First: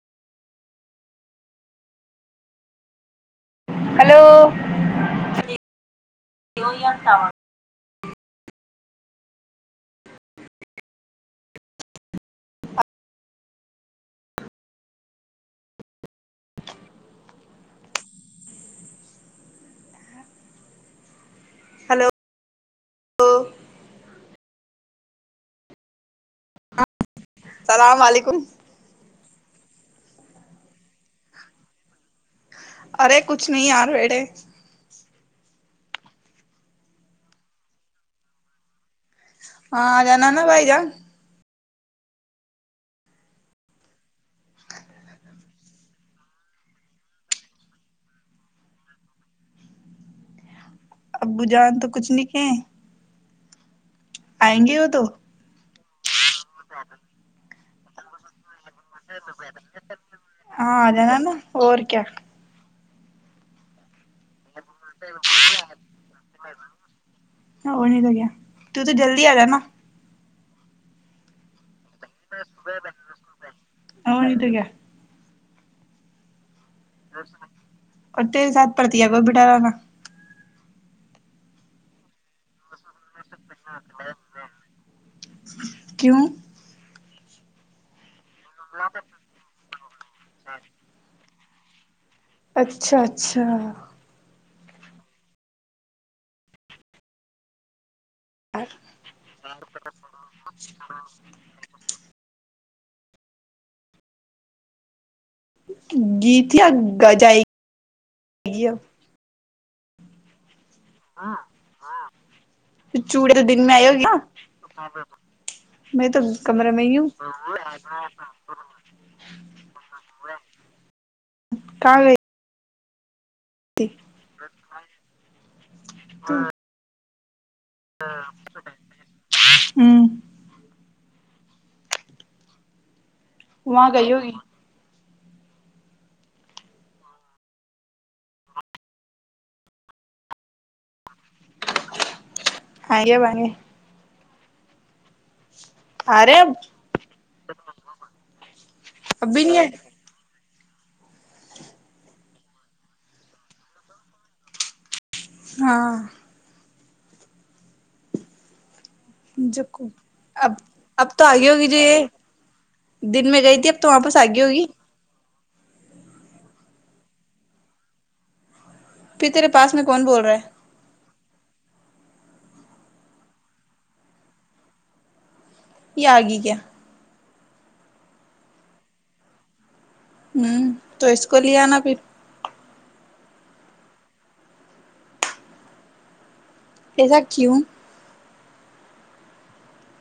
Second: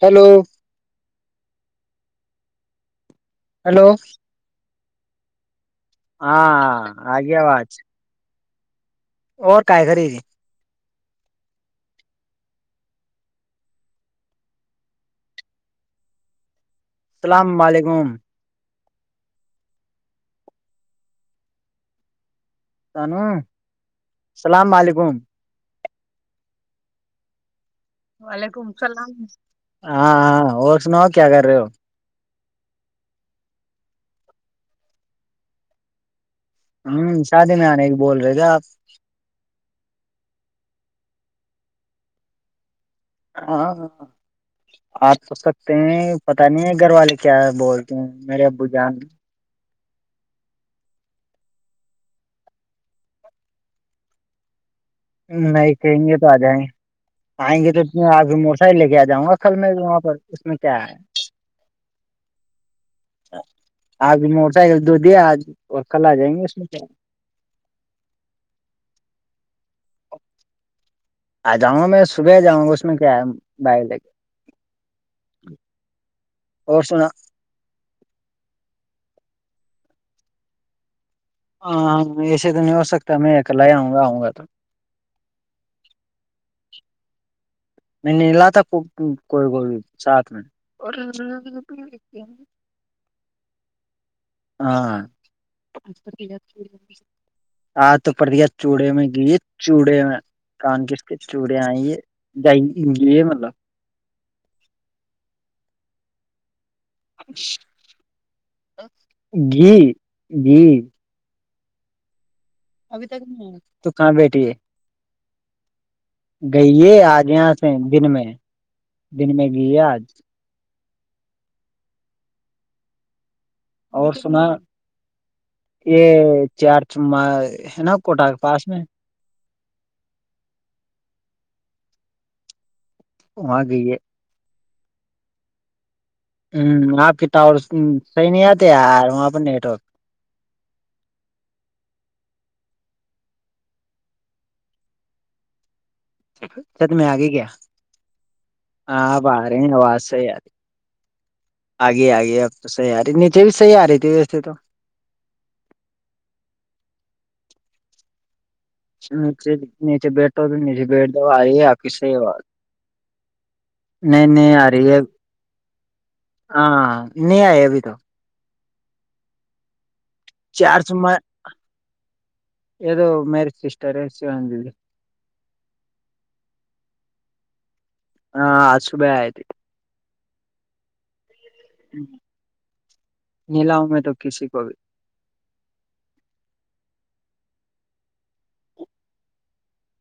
Hello hello hello ج ہاں آ گیا وات اور کاائے گی جی [unintelligible] السلام علیکم ان السلام علیکم ج وعلیکم اللام ہاں ہاں اور سناؤ کیا کر رہے ہو ارے کچھ نہیں یار وڑے ہوں شادی میں آنے کی بول رہے تھے آپ ہاں جان نا بھائی جان ہاں ہاں آپ سوچ سکتے ہیں پتہ نہیں ہے گھر والے کیا بولتے ہیں میرے ابو جان ابو جان تو کچھ نہیں کہ بیں گے تو ہ آئی کہ آ جائیں گے آئیں گے تو آج موٹر سائیکل لے کے آ جاؤں گا کل میں وہاں پر اس میں ہاں کیا آ ہے جانا نا اور کیا ہاں آپ بھی موٹر سائیکل دو دیا آج اور کل آ جائیں گے اس میں کیا اور نہیں تو کیا تو تو جلدی آ جانا آ جاؤں گا میں صبح جاؤں گا اس میں کیا ہے بائیر لے کے اور نہیں تو کیا جی اور سنا اور تیرے ساتھ پرڑتییا کوئی بٹرا نا ہاں ہاں ایسے د نوسک میں ا کلا ہی آؤں گا آؤں گا تو کیوں نہیں نہیںلا تھا کوئی کوئی ساتھ میں اور اچ اچھا اچھا ہاں آ تو پرڑ دیا چوڑے میں گیے چوڑے میں کان کس کے چوڑے آئیے جگلی ہے مطلب گیت [unintelligible] جائے گی جائے گی جی جی ہاں ہاں ابھی تک نہیں تو کہاں بیٹھی ہے میں تو کمرے میں گئیے ہی ہوں آج یہاں سے دن میں دن میں گے آج ک گ [unintelligible] اور سنا یہ ہ چار چ میں ہے نا کوٹہ کے پاس میں ہوں وہاں گئی ہوگی ہ آپ کے تو اور صحیح نہیں آتے یار وہاں پر نیٹورک آے بے [unintelligible] آ رہے اب چت میں آگ ہی گیا آاں آپ اب آ بھی نہیں رہے آئے ہیں آواز سےی آ رہی آگے آگے اب تو صحی آ رہی نیچے بھی صحیح آ رہی تھی ویسے تو ہاں نیے جو نیچے بیٹھو اب تو نیچے بیٹ اب دو تو آ آگی رہی ہے ہوگی آ جو کی یہ صحی بات دن میں گئی تھی اب تو واپس نہیں آگی نہیں ہوگی آ رہی ہے ہاں نہیں آئے ابھی تو پ تیرے پاس میں [unintelligible] ہے چار سم [unintelligible] یہ تو میرج سسٹر ہے شان دی آگ کیا ہاں آج صبح آئی تھے ہوں تو کو ل آناا پھر [unintelligible] نلا ہ میں تو کسی کو بھی ایسا کیوں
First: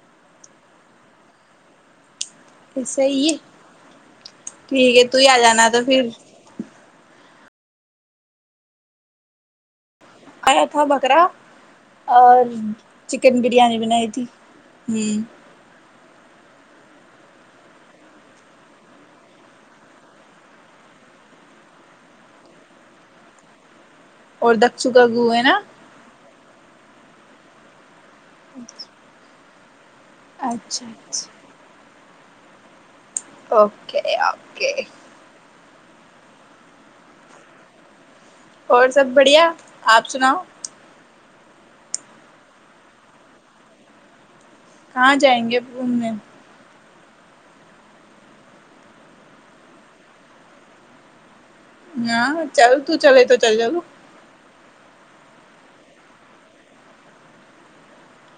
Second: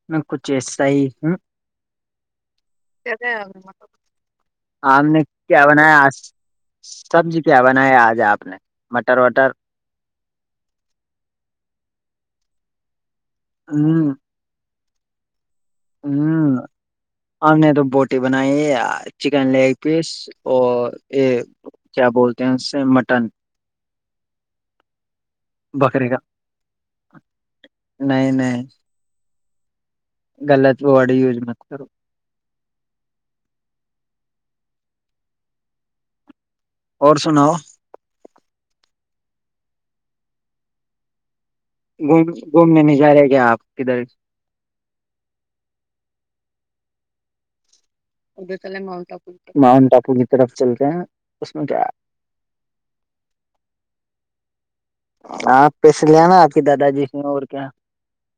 میں کچھ ایسا ہی ہوں ایسا ہی ہے ٹھیک ہے تو نے ہی آ کیا جانا بنا تو پھر ہے سبزی کیا بنایا آج آپ نے مٹر وٹر آیا تھا بکرا اور چکن بریانی بنائی تھی ہوں ہ ہمپ نے تو بوٹی بنائی ہے چکن لیگ پیس اور یہ کیا بولتے ہیں اس سے مٹن اور دکھ چکا [unintelligible] گ ہے نا [unintelligible] بکرے کا نہیں نہیں غلط اچھا وورڈ یوز اچھا م کرو اوکے اوکے اور سناؤ اور سب بڑھیا آپ سناؤ گوم گھومنے نہیں جا رہے کیا آپ کدھر کہاں جائیں گے پوم میں ؤنٹ آو ماؤنٹ آپو کی طرف چلتے ہیں اس میں کیا ہے؟ ہ چل ت چلے تو چل جا آپ پیس لے آ نا آ کے دادا جی سے اور کیا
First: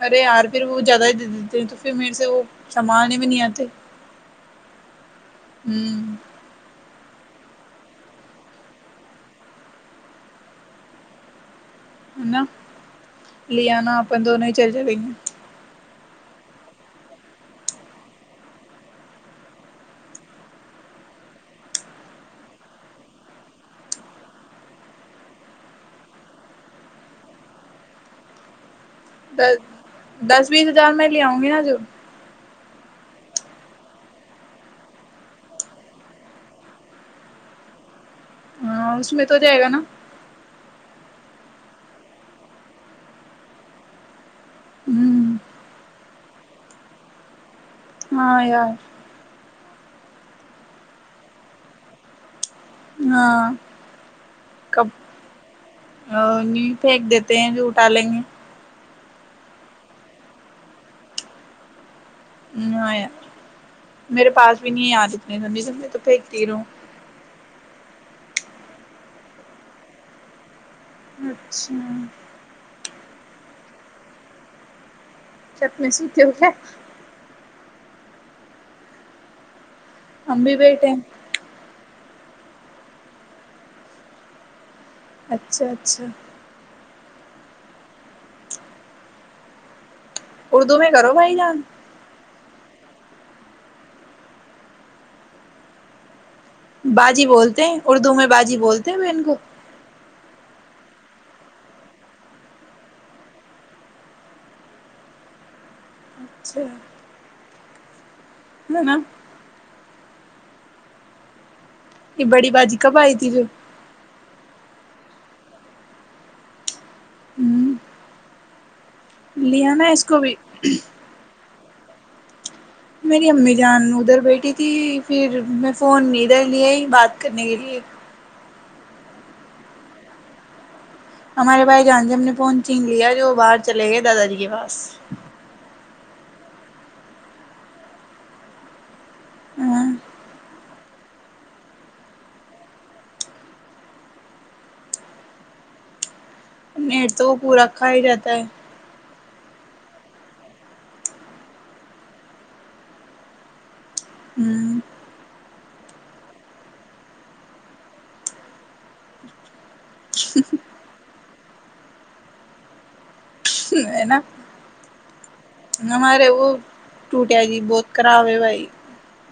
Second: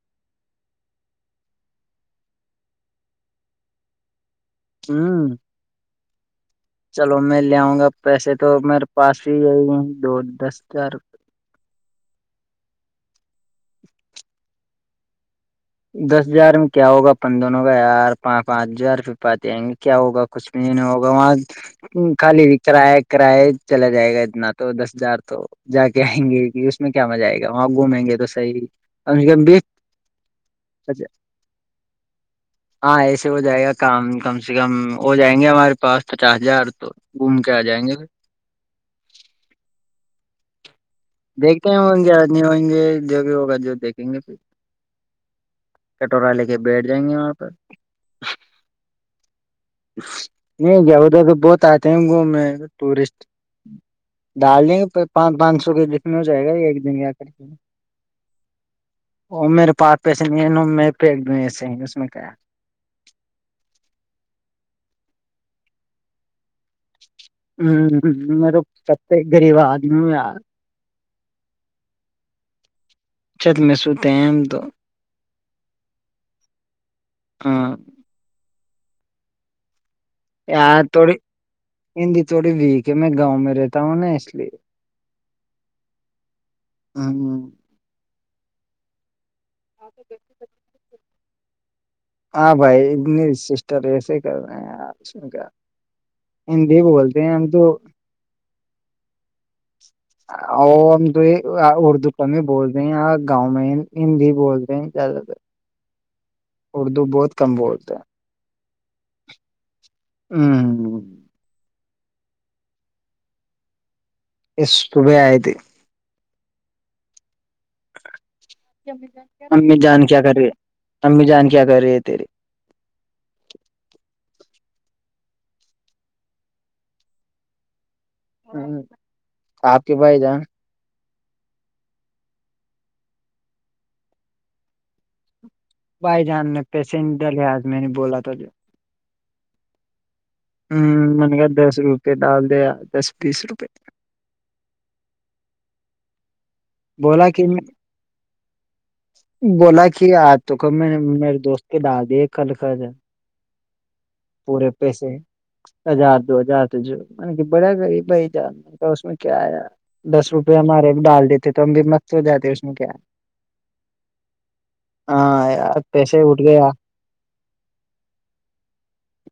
ارے یار پھر وہ زیادہ ہی دے دیتے ہیں تو پھر میرے سے وہ سام آنے میں نہیں آتے ہوں ہوں چلو میں لےؤں گا پیسے تو میرے پاس ہی ہے دو دس ہزار روپ نا ل آانا اپن دونوں ہی چل جائیں گے دس ہزار میں کیا ہوگا پند دونوں کا یار پ پانچ ہزار پ پاتے آئیں گے کیا ہوگا کچھ بھی ہوگا وہاں خالی بھی کرایہ کراائے چلا جائے گا اتنا تو دس ہزار تو جا کے آئیں گے کہ اس میں کیا مزہ آئے گا وہاں گھومیں گے تو صحیح کم سے کم دس بیس دس میں ج میں لے آؤں گی نا جو ہاں ایسے ہو جائے گا کام کم سے کم ہو جائیں گے ہمارے پاس پچاس ہزار تو گھوم کے آ جائیں گے پھر ہاں اس میں تو جائے گا نا دیکھتے ہیں ہوں گے آ نہیں ہئیں گے جو بھی ہوگا جو دیکھیں گے پھر ہوں کٹورا لے کے بیٹھ جائیں گے وہاں پہ ہاں ار نہیں گیا ادھر تو بہت آتے ہیں گ میں ٹورسٹ ہاں ڈال دیں کب گے پانچ پانچ سو کے لتنے ہو جائے گا نہیں ایک دن پھینک گ کر دیتے کے ہیں جو اٹھا لیں گے وہ میرے پاس پیسے نہیں ہیں ن پ ایک د ایسے ہیں اس میں کیا ہے۔ ہ ار میرے پاس نہیں یادنے تو پہ تروں ہ ہ میر تو کتے گغریب آدمی یار اچھا اچ چھت میں سوتے ہیں ہم تو چٹ میں سوتی ہو کیا ہاں ابی یار بیٹے تھوڑی ہندی تھوڑی ویک ہے میں گاؤں میں رہتا ہوں نا اس لیے اچھا اچھا ہ ہ ایرن ہاں بھائی ا سسٹر ایسے ہی کر رہے ہیں آپ سن کا باازی بولتے ہیں اردو میں باازی بولتے ہیں ب ان کو اور ہم تو اردو کا بھی بول رہے ہیں گاؤں میں ہندی بول رہے ہیں زیادہ تر اچھا اردو بہت ت بولتے ہے م نا ہوں یہ بڑی بازی کب آئی تھی جو اسس صبح آئے تھ لیا امی نا جان اس کیا کو بھی کر رہیے امی جان کیا کر رہیے تی میری امی جان ادھر بیٹھ تھی پھر میں فون ادھر لیا ہی بات کرنے کے لیے ہ آپ کے بھائی جان ہمارے بھائی جانج ہم نے پہنچ لیا جو باہر چلے گئے دادا جی کے پاس بھائی جان نے پیسینجر ل آج میں نے بولا تھا جو ہاں ہ من کہ دس روپئے ڈال دے دس بیس روپے م تو بولا وہ کہ پورا رکھا ہی جاتا ہے بولا کہ آج تو ک میں نے میرے دوست کے ڈال دیے کل کل پورے ہ پیسے ہزار دو ہزار تو جو م بڑا غریب بھائی جان اس میں کیا آیا دس روپے ہمارے ایک ڈال دیتے تو ہم بھی مستت ہو جاتے اس میں کیا ہےینا ہاں یار پیسے ہمارے اٹھ وہ گیا ٹوٹیا جی بہت خراب ہے بھائی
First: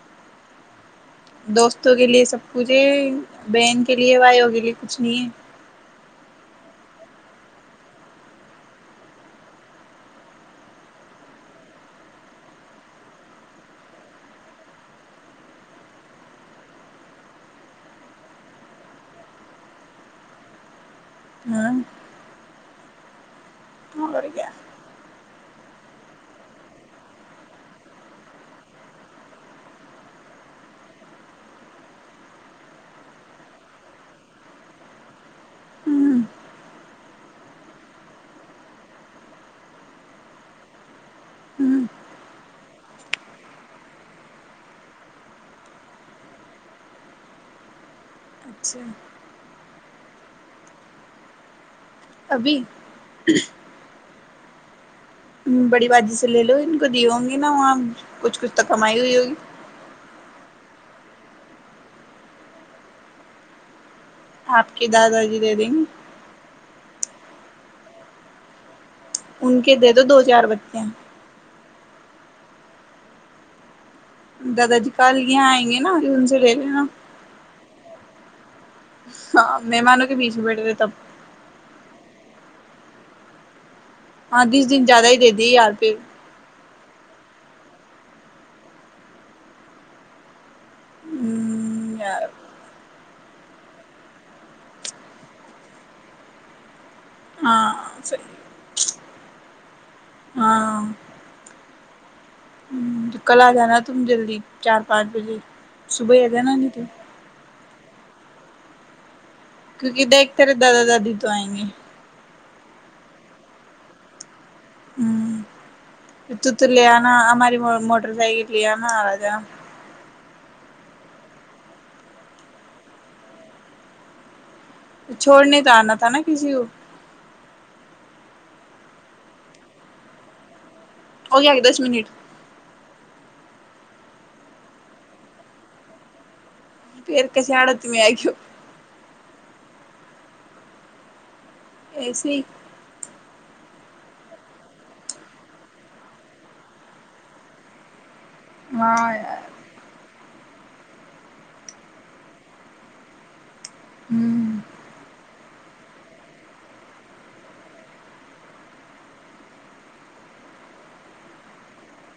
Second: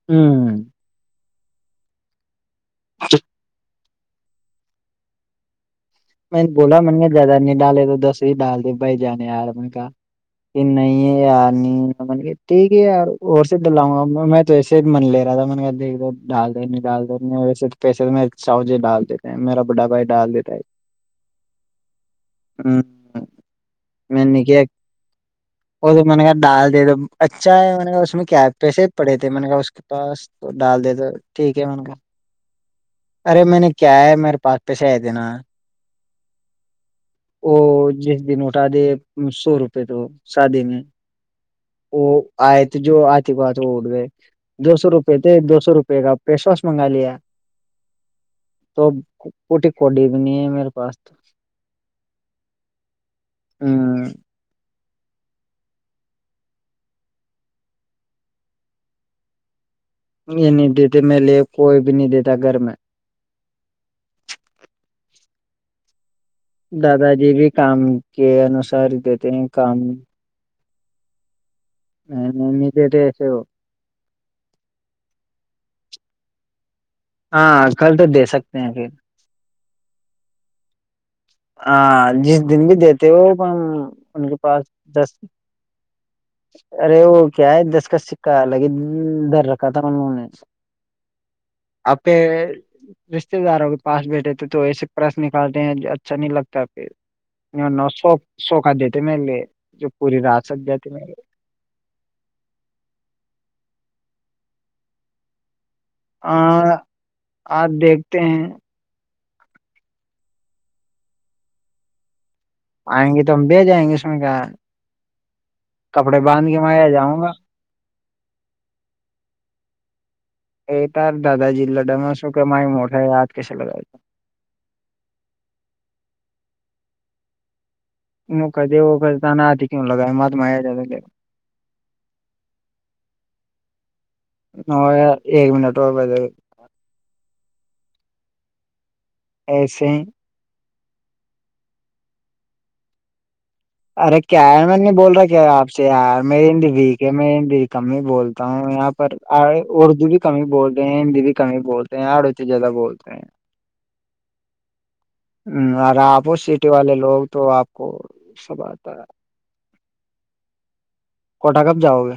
ہوں دوستوں کے لیے سب [unintelligible] کے لیے وائی ہوگی لیے کچھ نہیں ہے میں نے بولا من گ زیادہ نہیں ڈالے تو دس ہی ڈال د بھائی جان یار من کاا کہ نہیں یار نہیں ٹھیک ہے یار اور سے ڈلاؤں گا میں توسے من لے رہا تھا م دیک ڈال د نہیں ڈال د پیسےے ساؤ ج ڈال دیتے میرا بڑا بھائی ڈال دیتا ہے ہاں ہ میں نے کیا وہ تو میں نے کہا ڈال دے دو اچھا ہے نے کہ اس میں کیا پیسے پڑے تھے میں نے کہا اس کے پاس تو ڈال دے دو ٹھیک ہے میں نے کہ ارے میں نے کیا ہے میرے پاس پیسے آئے تھے نا ہوں وہ جس دن اٹھا دے سو روپئے تو شادی میں ہوں وہ آئے تھ جو آتے کو آتے وہ اٹ گئے دو سو روپئے تھے دو سو روپے کا پیش واس منگا لیا اچھا تو کوٹی [unintelligible] نہیں ہے میرے پاس تو ابھی ہ بڑی بازی سے لے لو ان کو دیے ہوں گے نا وہاں کچھ کچھ تو کمائی ہوئی ہوگی یہ نہیں دیتے میں لے کوئی بھی نہیں دیتا گھر میں اپ کی دادا جی نے دی دادا جی بھی کام کے انوسار دیتے ہیں ان کے کام تھے تو دو چار بچے م میں نہیں می جے د ایسے وہ دادا جی کل یہاں آئیں گے نا ان سے لے لینا ہاں کل تو دے سکتے ہیں پھر ہاں مہمانوں کے بیچ میں بیٹھے ہوئے تب ہاں جس دن بھی دیتے وہ ہم ان کے ہاں بیس پاس دن زیادہ ہی دس دے دی یار پھر ارے وہ کیا ہے دس کا سکہ لگے ڈر رکھا تھا انوں نے آ کے یار رشتے داروں کے پاس بیٹھے تھے تو ایسے پرس نکالتے ہیں اچھا نہیں لگتا پھر ہاں صحیح [unintelligible] مل جو پوری رات س جات ہاں مل کل آ جانا تم جلدی چار پانچ بجے صبح ہے گ نا نہیں تو آپ دیکھتے ہیں کیونکہ دیکھتے رہے دادا دادی تو آئیں گے آئیں گے تو ہم بھی جائیں گے سن کر [unintelligible] تو تو میں لے آ آنا جاؤں گا ااری م مسائی ل ن آاراجا یہ تار دادا جی لڈاا سو کہ مائی موٹے ہے آج کیسے لگایا تھا چھوڑنے تو آنا تھا نا کسی کو م کہ دے وہ کہ نہا آتی کین لگایں مات م جات ہو گ گ دس منٹ اور ایک منٹ ہو بے پیر ک چ آڑ تمی آو ایسے [unintelligible] ارے کیا میں نہیں بول رہا کیا آپ سے یار میری ہندی ویک ہے میںیری ہندی کم ہی بول تا ہوں یہاں پر ہاں آ یار اردو بھی کمی بول رہے ہیں ہندی بھی کمی بولتے ہیں آڑو چ زیادہ بولتے ہیں ہوں ہ اور آپ سٹی والے لوگ تو آپ کو سب آتا ہے کٹ کپ جاؤ گ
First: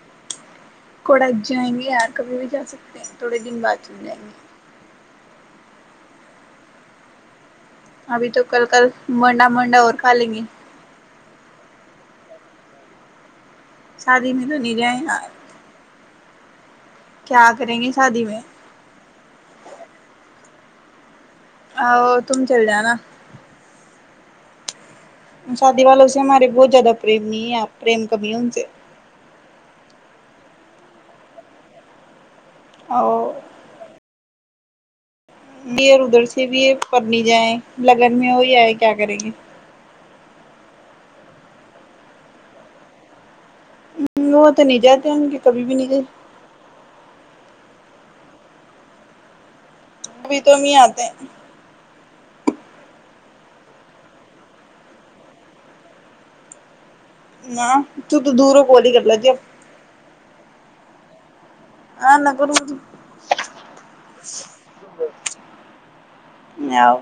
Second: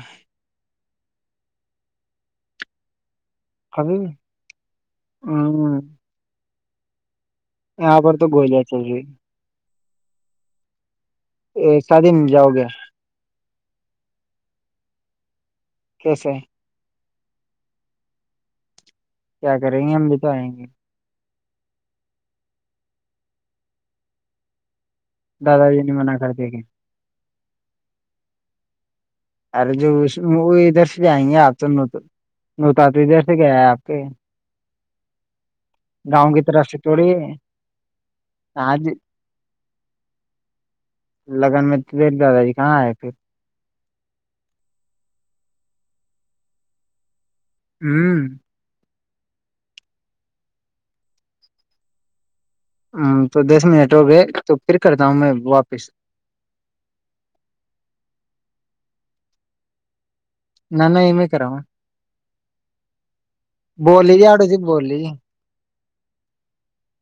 کوڑ جائیں گے یار کبھی بھی جا سکتے ہیں تھوڑے دن بعد چل جائیں گے ہاں ابھی تو گولیاں کل چل کل رہی منڈا منڈا ہو کال گ ا شادی میں جاؤ گیا شادی میں تو نہیں جائے کیسے ہیں کیا کریں گے شادی میں کیا کریں گے ہم بھی تو آئیں گے ا تم چل جانا دادا جی شادی نے والوں منع سے کر دے ہمارے گے بہت زیادہ پریم م پرریم کمی ہون سے ارے جو اس وہ ادھر سے آئیں گے آپ تو تو وہ تو تو دھر سے اور گیا ہے آپ کے یہ ادھر گاؤں کی سے بھی طرف یہ پر تھوڑی نہیں جائے لگن میں وہی آئے آج کیا کریں گے لگن میں تو دھ دادا جی کہاں آئے پھر وہ تو نہیں جاتے ان کے کبھی بھی نہیں ج ہوں بھی تو م آتے ہ تو دس منٹ ہو گئے تو پھر کرتا ہوں میں واپس نہ ت تو دور ہو کوال ہی کر ل گ نانا یہم کر رہم نہ کروں تو بولی گیا ہڈ سےی بولی آؤ۔